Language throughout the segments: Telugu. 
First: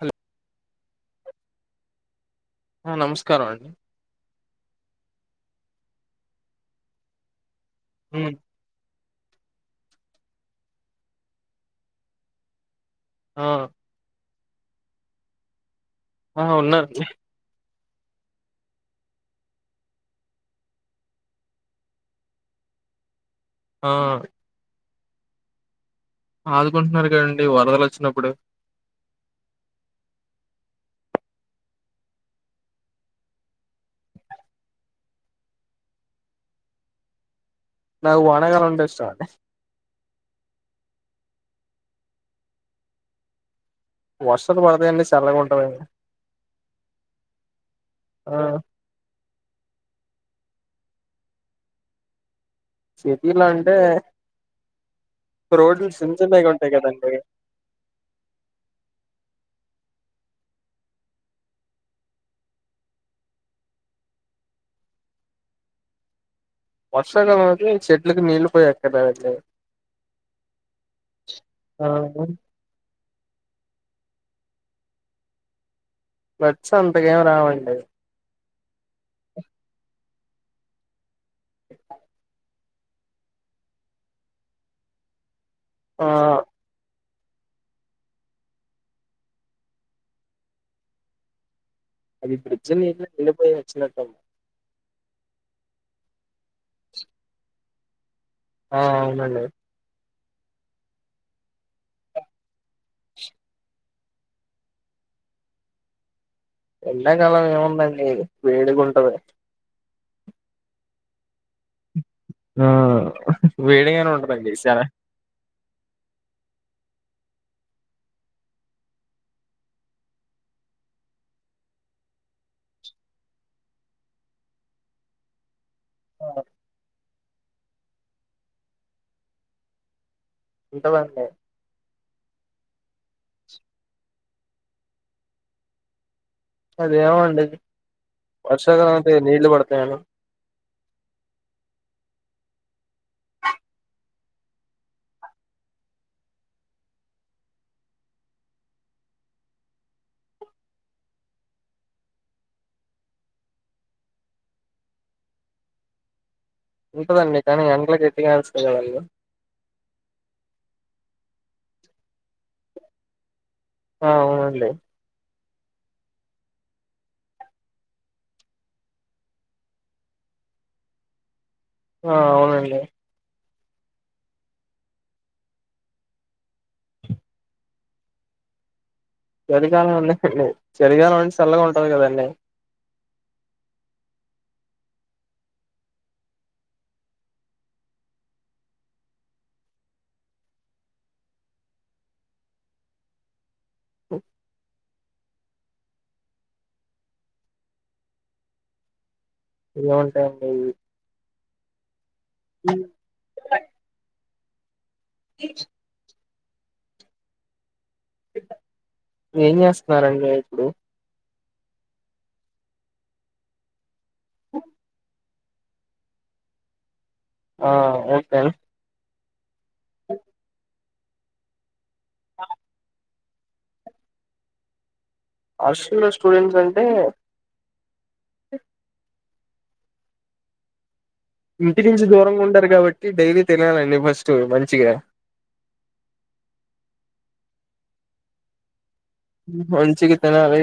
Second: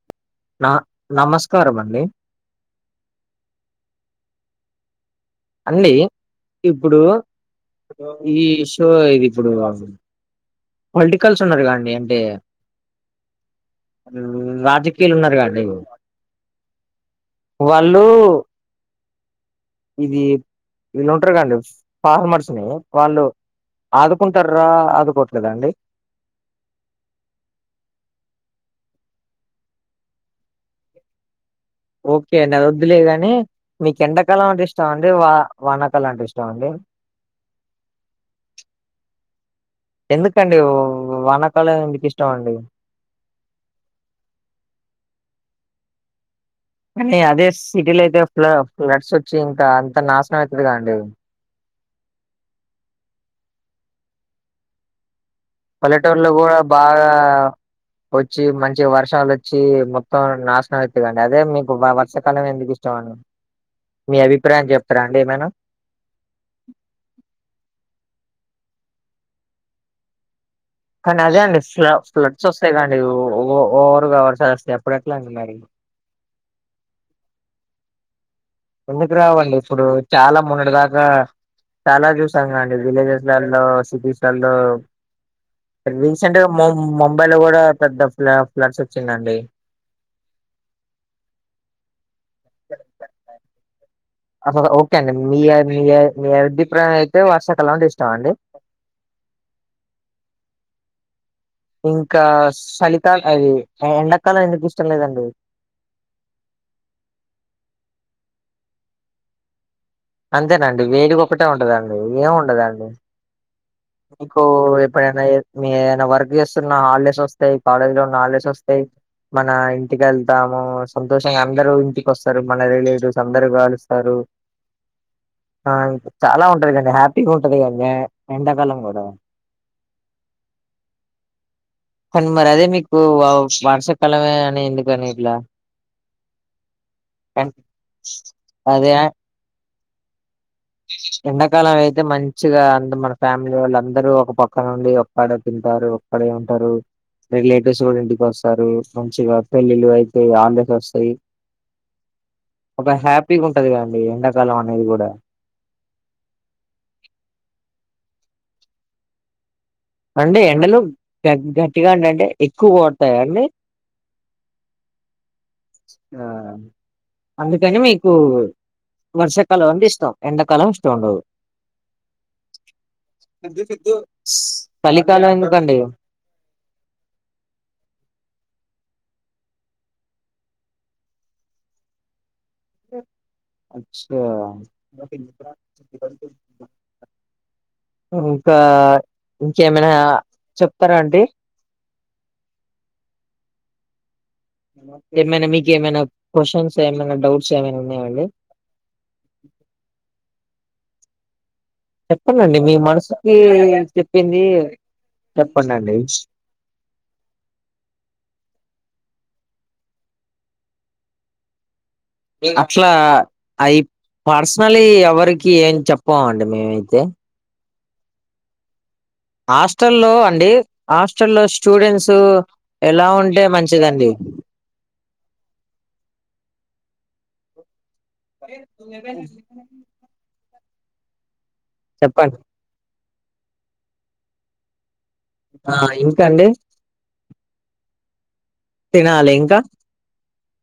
హలో నా నమస్కారం అండి ఆ నమస్కారం అండి అండి ఇప్పుడు హ్మ్ ఈ సో ఇది ఇప్పుడు పొలిటికల్స్ ఉన్నారు కా అండి అంటే ఆ రాజకీయలు ఉన్నారు కా అండి ఆ ఉన్నార్ అండి వాళ్ళు ఇది వీళ్ళు ఉంటారు కండి ఫార్మర్స్ ని వాళ్ళు ఆ ఆదుకుంటార్రా ఆదుకోట్లేదా అండి ఆదుకుంటున్నారు కదండి వరదలు వచ్చినప్పుడు ఓకే అండి అది వద్దులే గాని మీకు ఎండాకాలం అంటే ఇష్టమా అండి వా వానకాలం అంటే ఇష్టం అండి నాకు వానా కాలం అంటే ఇష్టం అండి ఎందుకండి వానాకాలం మీకు ఇష్టమా అండి వర్షాలు పడతాయండి చల్లగా ఉంటుందండి కానీ అదే సిటీలో అయితే ఆ ఫ్ల ఫ్లడ్స్ వచ్చి ఇంకా అంత నాశనం అయితదిగాండి. సిటీలా అంటే రోడ్లు చిన్న పల్లెటూరులో చిన్నగా కూడా ఉంటాయి బాగా కదండి వచ్చి మంచి వర్షాలు వచ్చి మొత్తం నాశనం అయిపొయోదండి. అదే మీకు వర్షాకాలమే ఎందుకు ఇష్టం అండి. వ్మ్ మీ అభిప్రాయం చెప్పరా అండి ఏమైనా వర్షకాలం అయితే చెట్లకు నీళ్ళు పోయ అక్కర్లేదు అండి కానీ అదే అండి ఆ ఫ్ల ఫ్లడ్స్ వస్తాయి కాండి ఓవర్గావర్ వర్షాలు వస్తాయి అప్పుడేట్లా అండి మరి ఫ్లడ్స్ అంతగా ఏం రావండి ఎందుకు రావండి ఇప్పుడు చాలా మొన్నటి దాకా చాలా చూసాంగా అండి విలేజెస్ లలో సిటీస్ లలో ఆ రీసెంట్ గా మొం ముంబై లో కూడా పెద్ద ఫ్ల ఫ్లట్స్ వచ్చిందండి అది బ్రిడ్జనిట్లా నిండిపోయి వచ్చినట్టుంది అస ఓకే అండి మీయ మీయ మీయ అభిప్రాయం అయితే వర్షాకాలం అంటే ఇష్టమాండి. ఆ అవునండి ఇంకా సలిక అది ఎండకాలం ఎందుకు ఇష్టం లేదండి ఎండాకాలం ఏముందండి వేడిగా ఉంటది అంతేనండి వేడిగా ఒక్కటే ఉంటదండి ఇగ ఏమి ఆ వేడిగానే మీకు ఉంటదండి చాలా ఎప్పుడైన ఏ మీ ఏమన్నా వర్క్ చేస్తున్న హాలిడేస్ వస్తాయి కాలేజ్ లో ఉన్న హాలిడేస్ వస్తాయి. మన ఇంటికి వెళ్తాము సంతోషంగా అందరూ ఇంటికోస్తారు. మన రిలేటివ్స్ అందరు కలుస్తారు. ఆ చాలా ఉంటది కండి హ్యాపీగా ఉంటది కండి ఎండాకాలం అవునా ఉంటదండి కానీ మరి అదే మీకు వార్షాకాలమే అని ఎందుకని ఇట్లా అదేమండి వర్షాకాలం అదే అయితే నీళ్లు పడతాయని ఎండాకాలం అయితే మంచిగా అంత మన ఫ్యామిలీ వాళ్ళ అందరూ ఒక ప అక్కడ నుండి ఒక్కాడే తింటారు ఒక్కడే ఉంటారు రిలేటివ్స్ కూడా ఇంటికి వస్తారు మంచిగా పెళ్ళిళ్లు అయితయి హాలిడీస్ వస్తాయి. ఒక హ్యాపీగా ఉంటది కండి ఎండాకాలం అనేది కూడా ఉంటదండి కానీ ఎండలకి గట్టిగా ఎస్తాయి కాదండి అంటే ఎండలు గ గట్టిగా అంటంటే ఎక్కువ కొడతాయ అండి ఆ అవునండి ఆ అందుకని మీకు వర్షాకాలం అంటే ఇష్టం ఎండాకాలం ఇష్టం ఉండదు ఆ అవునండి సలికాలం ఎందుకండి చలికాలం కూడా ఇష్టం లేదు చలికాలం చల్లగా ఉంటంది కదండి అచ్చ ఇంకా ఇంకేమైనా చెప్తారా అండి ఓ ఏమైనా మీకి ఏమైనా క్వశ్చన్స్ ఏమైనా డౌట్స్ ఏమైనా ఉన్నాయాండి. ఏముంటాయండి చెప్పండి అండి మీ మనసుకి చెప్పింది చెప్పండి అండి ఏం చేస్తున్నారండి ఇప్పుడు అట్లా అవి పర్సనల్ వి ఎవరికి ఏం చెప్పామండి మేమైతే ఆ ఓకే హాస్టల్ల్లో అండి హాస్టల్లో స్టూడెంట్స్ ఎలా ఉంటే మంచిదండి హాస్టల్ లో స్టూడెంట్స్ అంటే ఇంటి నుంచి చెప్పండి దూరంగా ఉండారు కాబట్టి డైలీ తినాలండి ఫస్ట్ మంచిగా ఆ ఇంకా అండి తినలీ మంచిగ తినాలి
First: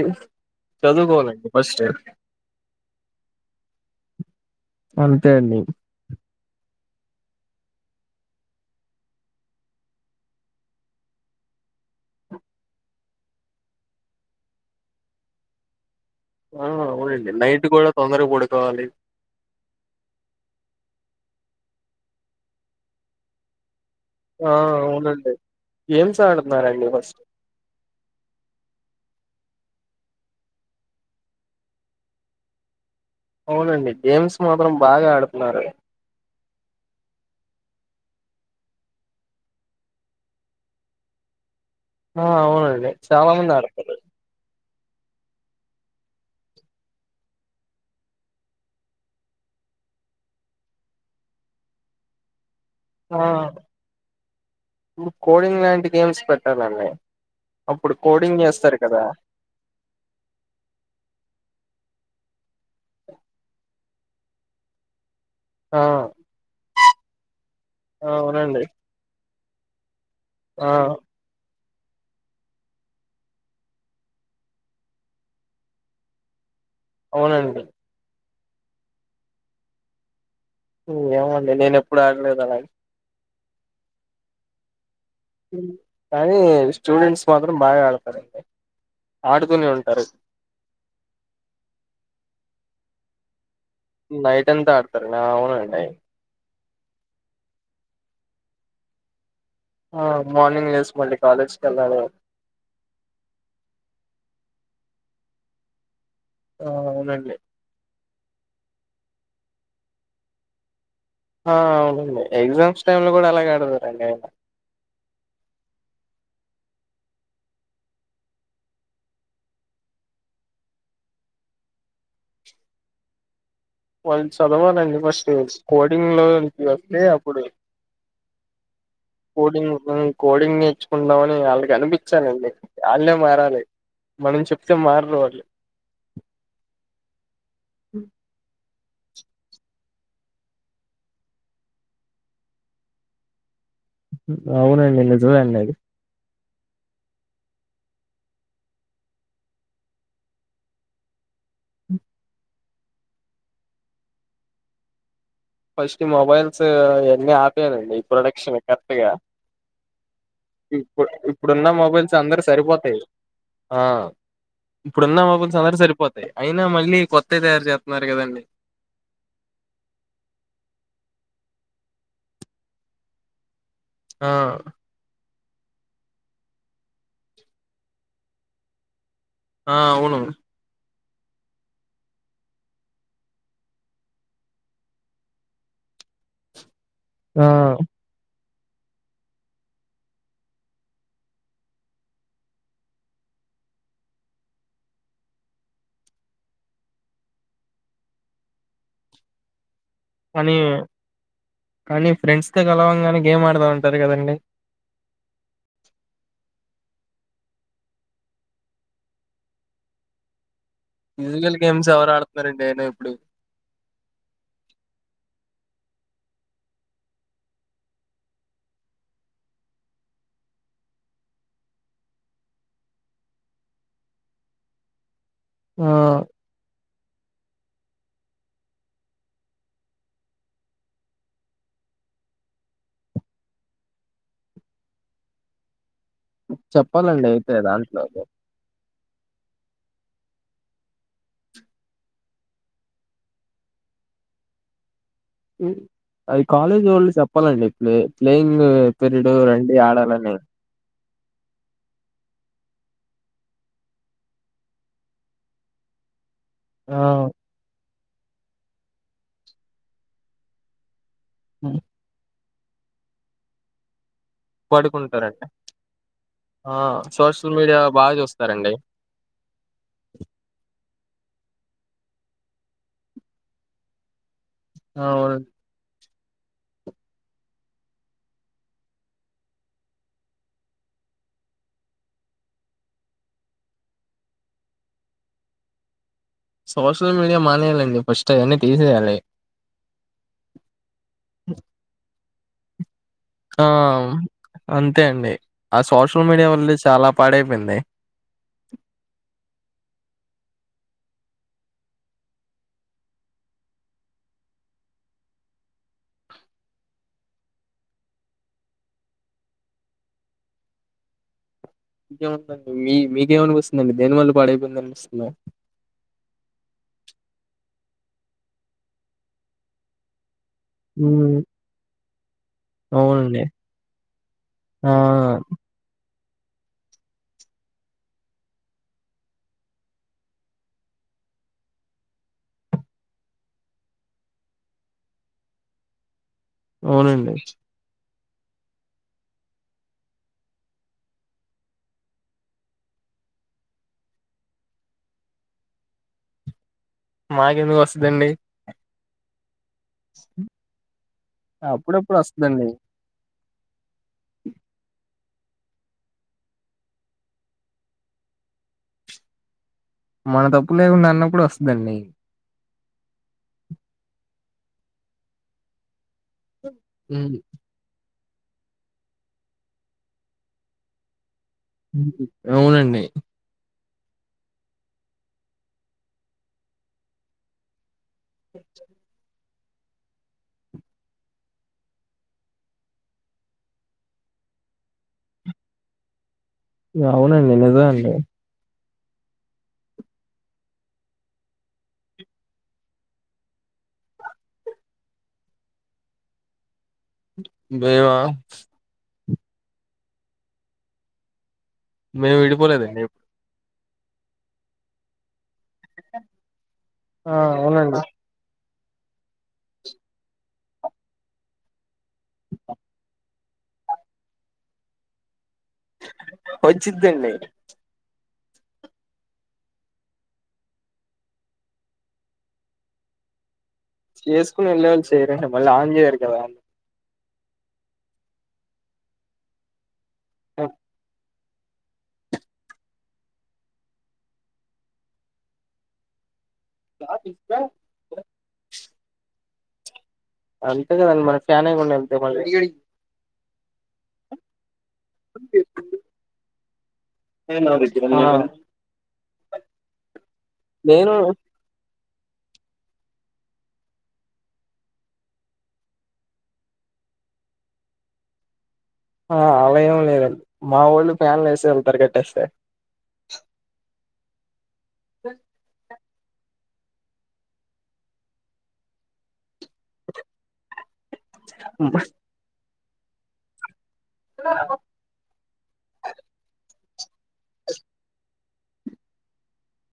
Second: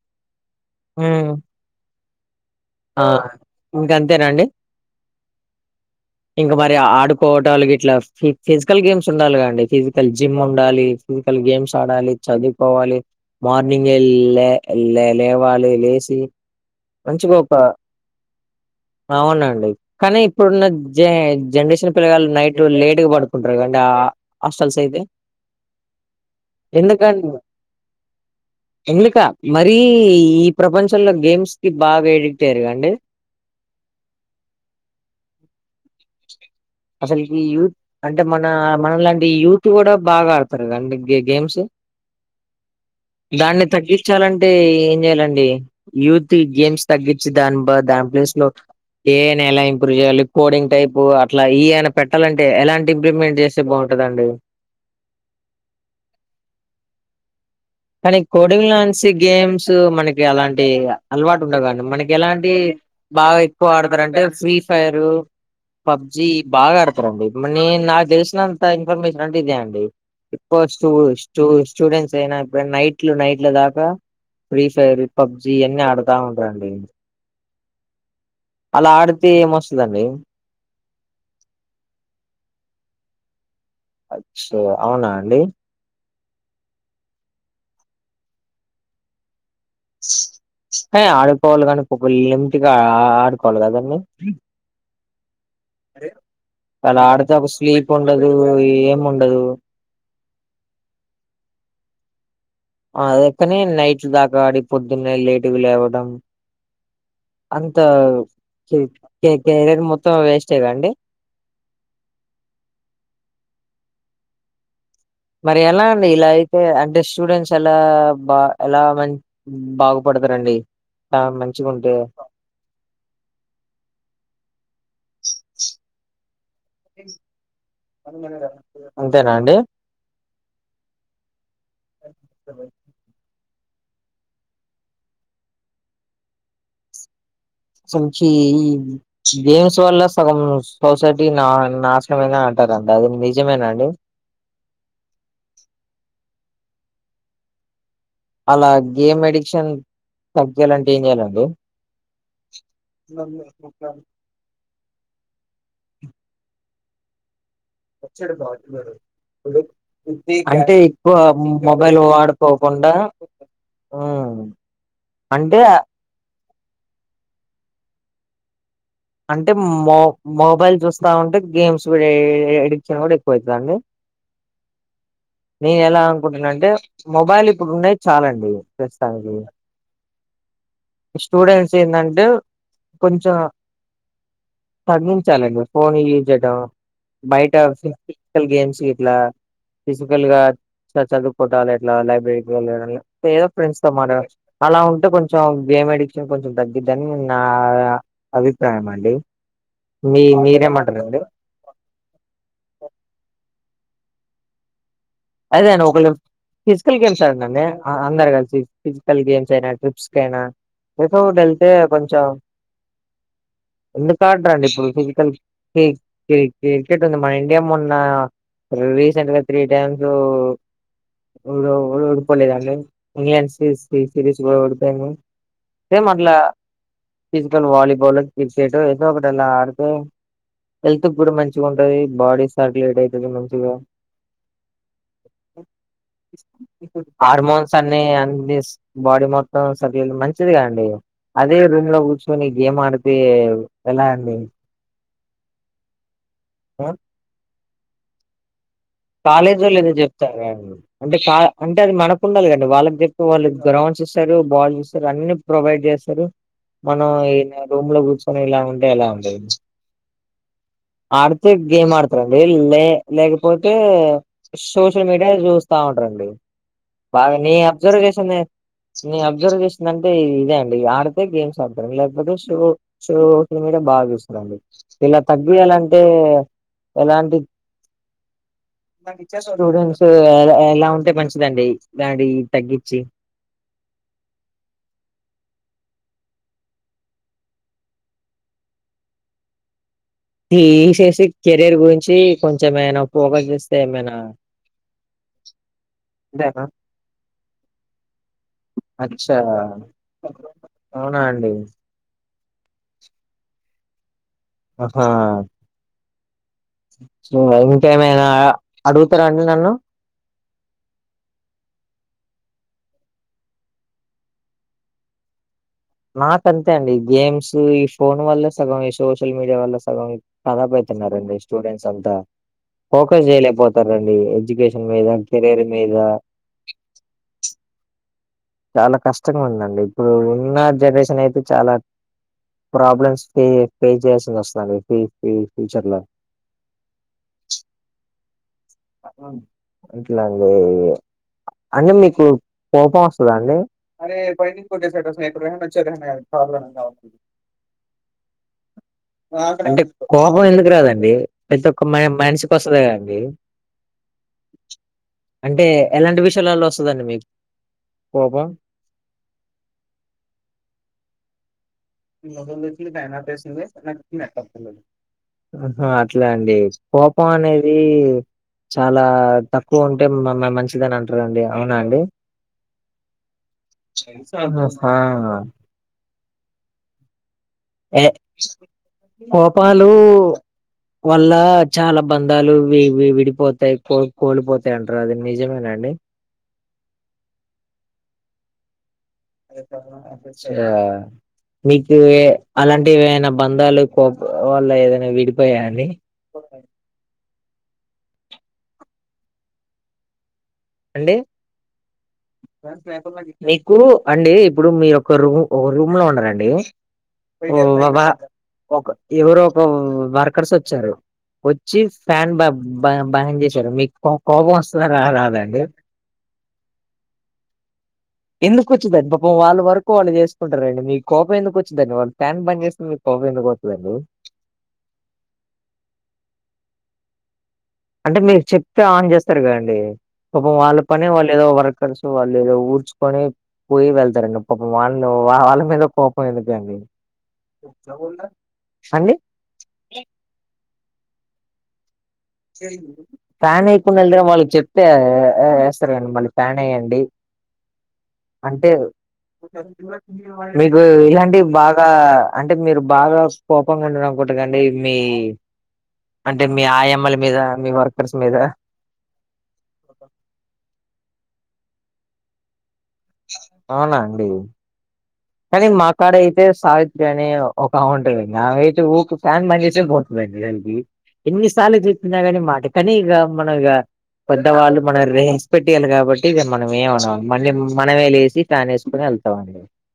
చదువుకోవాలండి ఫస్ట్ ఆ ఇంకంతేనాండి అంతే అండి ఇంకా మరి ఆడుకోవటాలు గిట్లా ఫిజికల్ గేమ్స్ ఉండాలిగా అండి ఫిజికల్ జిమ్ ఉండాలి ఫిజికల్ గేమ్స్ ఆడాలి చదువుకోవాలి మార్నింగే లే లే లేవాలి లేచి ఆ అవునండి నైట్ కూడా తొందరగా పడుకోవాలి అవునండి కానీ ఇప్పుడున్న జ జనరేషన్ పిల్లగాళ్ళు నైట్ లేట్గా పడుకుంటారు కదండి ఆ ఆ హాస్టల్స్ అయితే అవునండి గేమ్స్ ఆడుతున్నారండి ఫస్ ఎందుకం ఎందుక మరీ ఈ ప్రపంచంలో గేమ్స్ కి బాగా ఎడిక్ట్ అయ్యారుకండి అవునండి గేమ్స్ మాత్రం బాగా ఆడుతున్నారు అసలుకి యు అంటే మన మన లాంటి యూత్ కూడా బాగా ఆడతారు కదండి గ్ గేమ్స్ ఆ అవునుడి చాలా మంది ఆడుతారు చాలంటే ఏం చేయ్యాలండి యూత్ గేమ్స్ తగ్గించి దాని బ దాని ప్లేస్ లో ఏఐ ని ఎలా ఇంప్రూవ్ చేయాలీ కోడింగ్ టైప్ అట్ల ఏఐ ని పెట్టాలంటే ఎలాంటి ఆ ఇంప్లిూవ్మెంట్ చేస్తే బాగుంటదండి ఇప్పుడు కోడింగ్ లాంటి గేమ్స్ పెట్టాలండి అప్పుడు కానీ కోడింగ్ చేస్తారు కదా లంసి గేమ్స్ మనకి అలాంటి అలవాటు ఉండవుక అండి మనకి ఎలాంటి బాగా ఎక్కువ ఆడతారంటే ఫ్రీ ఫైరు ఆ పబ్జి బాగా ఆడుతారండి ని నాకు తెలిసినంత అవునండి ఇన్ఫర్మేషన్ అంటే ఇదే అండి ఆ ఇప్పస్ట్ స్ూ స్టూడెంట్స్ అయినా ఇప్పు నైట్లు నైట్లు దాకా ఫ్రీ ఫైర్ పబ్జి అన్నీ ఆడుతా ఉంటరండి అవునండి అలా ఆడితే ఏమొస్తదండి ఏమొ అండి నేను ఎప్పుడు ఆడలేదు అలా అచ్చో అవునా అండి కానీ స్టూడెంట్స్ మాత్రం బాగా ఆడుతారండి ఆడుతూనే ఉంటారు హే ఆడుకోవాలి కని పాపం లిమిట్ గ ఆడుకోవాలి కదా నైట్ అంతా ఆడుతారు ఆ అవునండి అలా ఆడితే ఒక స్లీప్ ఉండదు ఏం ఉండదు ఆ మార్నింగ్ లేసుకొండి కాలేజ్కి వెళ్ళారు అదే కాని నైట్ దాకాడి పొద్దున్నే లేటుగా లేవడం ఆ ఆవునండి అంత కెరియర్ మొత్తం వేస్టే కదా అండి. ఆ అవునండి ఎగ్జామ్స్ టైమ్ లో కూడా అలాగే ఆడు తరండి ఆ మరి ఎలా అండి ఇలా అయితే అంటే స్టూడెంట్స్ ఎలా బా ఎలా మం బాగుపడతారండి కా మంచిగా ఉంటే వాళ్ళు చదవాలండి ఫస్ట్ కోడింగ్ లో వస్తే అప్పుడు అంతేనా అండి కోడింగ్ కోడింగ్ నేర్చుకుంటాము అని వాళ్ళకి ఆనిపించాలండి వాళ్ళే మారాలి మనం చెప్తే మారరు వాళ్ళు సంక్షి గేమ్స్ వల్ల సగం సొసైటీ నా నాశనము అయ్యింది. అంటారండి అది నిజమేనండి అవునండి. నిజమే అండి అది అలా గేమ్ ఎడిక్షన్ తగ్గాలంటే ఏం చెయాలండి [unintelligible] ఫస్ట్ మొబైల్స్ ఈ వాన్నీ ఆపేయా లాండి ఈ ప్రొడక్షన్ కరెక్ట్గా అంటే ఇప్పుడు ఎక్కువ ఇప్పుడున్న మొబైల్ మొబైల్స్ అందరికి వాడుకోకుండా సరిపోతాయి ఆ ఉమ్ ఇప్పుడున్న మొబైల్స్ అంటే అందారికి సరిపోతయి అయినా మళ్ళీ కొత్తవి తయారు చేస్తున్నారు కదండి అంటే మో మొబైల్ చూస్తా ఉంటే గేమ్స్ కూడా ఎడిక్షన్ కూడా ఎక్కువవుతుందండి ఆ నేను ఎలా అనుకుంటున్నాను అంటే మొబైల్ ఇప్పుడు ఉన్నాయి. చాలండి ప్రస్తుతానికి ఆ అవును స్టూడెంట్స్ ఏందాంటే కొంచెం తగ్గించాలండి ఫోన్ యూజ్ చేయడం ఆ బయట ఫీ ఫిజికల్ గేమ్స్ గిట్ల ఫిజికల్గా చదువుకోవాటలు ఏట్లా లైబ్రరీకి వెళ్ళడం ఏదో ఫ్రెండ్స్ తో మాట్లాడటం అలా ఉంటే కొంచెం గేమ్ ఎడిక్షన్ కొంచెం తగ్గిద్దని నా అభిప్రాయం అండి మీ కానీ మీరేమంటారండి కానీ ఫ్రెండ్స్నీ కలవంగానే గేమ్ ఆడుతా అంటారు కదండి. అదే అండి ఒకలు ఫిజికల్ గేమ్స్ అండి అందరు కలిసి ఫిజికల్ గేమ్స్ అయినా ట్రిప్స్ కు అయినా ఎటు ఫిజికల్ డేల్తే గేమ్స్ ఎవరు కొంచెం ఆడుతున్నారండి అయినా ఇప్పుడు ఎందుకు ఆడ్రండి ఇప్పుడు ఫిజికల్ క్రికెట్ ఉంది మన ఇండియా మొన్న రీసెంట్ గా త్రీ టైమ్స్ ఏవాలు ఓడిపోలేదాండి ఇంగ్లండ్ సిరిస్ కూడా ఓడిపోయింది ఆ ఏం అట్ల ఫిజికల్ వాలీబాల్ క్రికెట్ ఏదో ఒకటి ఆలా ఆడితే హెల్త్ కూడా మంచిగా ఉంటది బాడీ సర్కులేట్ అవుతుంది మంచిగా చెప్పాలండి అయితే హార్మోన్స్ అన్ని దాంట్లో చెప్పి అంది బాడీ మొత్తం సర్కులేట్ మంచిది కదండి అదే రుమ్లో కూర్చుని గేమ్ ఆడితే ఎలా అండి అది కాలేజ్ వోళ్ళు చెప్పాలండి ప్లే ప్లేయింగ్ పీరియడ్ కాలెజ్ రండి వొళ్ళు ఆడాలని చెప్తతారు అంటే కా అంటే అది మనకు ఉండాలి. కదండి వాళ్ళకి చెప్పితే వాళ్ళు గ్రౌండ్స్ ఇస్తారు. బాల్ చూస్తారు అన్ని ప్రొవైడ్ చేస్తారు ఆ మనం ఈ రూమ్ లో కూర్చొని ఇలా ఉంటే ఎలా అంది ఆడితే హ్మ్. గేమ్ ఆడతారండి లే లేకపోతే సోషల్ మీడియా పడుకుంటారండి చూస్తా ఉంట రండి ఆ బాగా నే సోషల్ మీడియా అబ్జర్వ్ బాగా చేసింది చూస్తారండి నేను అబ్జర్వ్ చేసిందింటే ఇదే అండి ఆడితే గేమ్స్ ఆడతాను లేకపోతే షో సో ఈ మేడం బాగా చూస్తుందండి ఇలా అవును తగ్గియాలంటే ఎలాంటి స్టూడెంట్స్ ఎలా ఉంటే మంచిదండి దలాంటి తగ్గించి సోషల్ మీడియా మానేయాలండి ఫస్ట్ అవన్నీ తీసేయాలి తీసేసి కెరీర్ గురించి కొంచెమేనా ఆ అంతే అండి ఆ సోషల్ మీడియా అంతేనా వల్లె చాలా పాడైపోయింది అచ్చా అవునా అండి అహా ఇంకేమైన అడుగుతరా అండి నన్ను ఇంకేం ఉందండి మీ మీకే అనిపిస్తుందండి దేని వల్ల పాడైపోయింది అనిపిస్తుంద నాకు అంతే అండి గేమ్స్ ఈ ఫోన్ వల్లే సగం ఈ సోషల్ మీడియా వల్ల సగం ఖరాబ్ అయితున్నారండి స్టూడెంట్స్ అంతా ఫోకస్ అవునండి చేయలేకపోతారండి ఎడ్యుకేషన్ ఆ మీద కెరీర్ మీద చాలా కష్టంగా ఉందండి ఇప్పుడు ఉన్న జనరేషన్ అయితే చాలా ప్రాబ్లమ్స్ పె ఫేస్ చేయాల్సి వస్తుంది అండి ఫ్యూచర్ లో అవునండి ఇట్లాండి అంటే మీకు కోపం వస్తదా అండి అ పైనింగ్ కొట్టేశాడ్ రా [inaudible] మాకెందుకు వస్తుందండి అంటే కోపం ఎందుకు రాదండి ప్రతి ఒక్క మ అప్పుడప్పుడు మనిషికి వస్తదండి వస్తుంది కదండి అంటే ఎలాంటి విషయాలలో వస్తుందండి మీకు కోపం మన తప్పు లేకుండా అన్నప్పుడు వస్తుందండి అహ అట్లా అండి కోపం ఉమ్, అనేది చాలా తక్కువ ఉంటే మంచిదని అంత రండి అవునా అండి అవునండి ఆ ఏ కోపాలు వల్ల చాలా బంధాలు వె విడిపోతాయి కొ కోలిపోతాయి అంటారు అది నిజమేనండి అవునండి నిజం అండి ఛ మీకు అలాంటి ఏవైన బంధాలు కో వల్ల ఏదైన విడిపోయా అండి ఒకా మేమా అండి మేము విడిపోలేదండి ఎప్పుడు. మీకు అండి ఇప్పుడు మీ ఒ క్కరు ఒక రూమ్ లో ఉండారంపి ఆ అవునండి ఒకా ఒక ఎవరో ఒక వర్కర్స్ వచ్చారు వచ్చి ఫ్యాన్ బ బ బాన్ చేశారు మీకు కోపం వస్తదా రాదా అండి వచ్చిద్దండి ఎందుకు వచ్చిందండి పాపం వాళ్ళ వరకు వాళ్ళు చేసుకుంటారండి మీకు కోపం ఎందుకు వచ్చుందండి వాళ్ళ ఫాన్ బంద్ చేకుిన కోవెంత గాట్లురు చేసుకున్న రిలయన్స్ మళ్ళ ఆన్ చేయరు కదా వాళ్ళు అంటే మీరు చెప్తే ఆన్ చేస్తారు కదండి. పాపం వాళ్ళ పని వాళ్ళు ఏదో వర్కర్స్ వాళ్ళేదో ఊర్చుకొని పోయి వెళ్తారండి. పాపం వాళ్ళు వాళ్ళ మీద కోపం ఎందుకండి సన్ని అంతే గదా మన ఫ్యాన్ వేయ ఫ్యాన్ వెయ్యకుండా వెళ్లిన వాళ్ళకి చెప్ప ఆ ఎస్తారు కదాండి మళ్ళీ ఫ్యాన్ వెయ్యండి ఏ నాదగ్గర యేన అ మీకు ఇలాంటివి బాగా అంటే మీరు బాగా కోపంగా ఉంటారు అనుకుంట గదండీ మీ అంటే మీ ఆయమ్మల లేదా మీద మీ వర్కర్స్ మీద ఆళ్ళా ఏం లేదండి మావోల్లు ఫ్యాన్లు ఎసి వెళ్తారు కట్టేస్తే అవునా అండి దేన్ కానీ మాకాడ అయితే సావిత్రి అని ఒక ఆమె ఉంటది. ఆమె అయితే ఊకె ఫ్యాన్ బంజేసి పోతది. ఎన్నిసార్లు చెప్పిన గానీ మాట కానీ ఇగ మనం ఇగ పెద్ద వాళ్ళు మనం రెస్పెక్ట్ ఇయ్యాలి కాబట్టి ఇగ మనం ఏమో మళ్ళీ మనమే లేసి ఫ్యాన్ ఎసుకొని వెళ్తామండి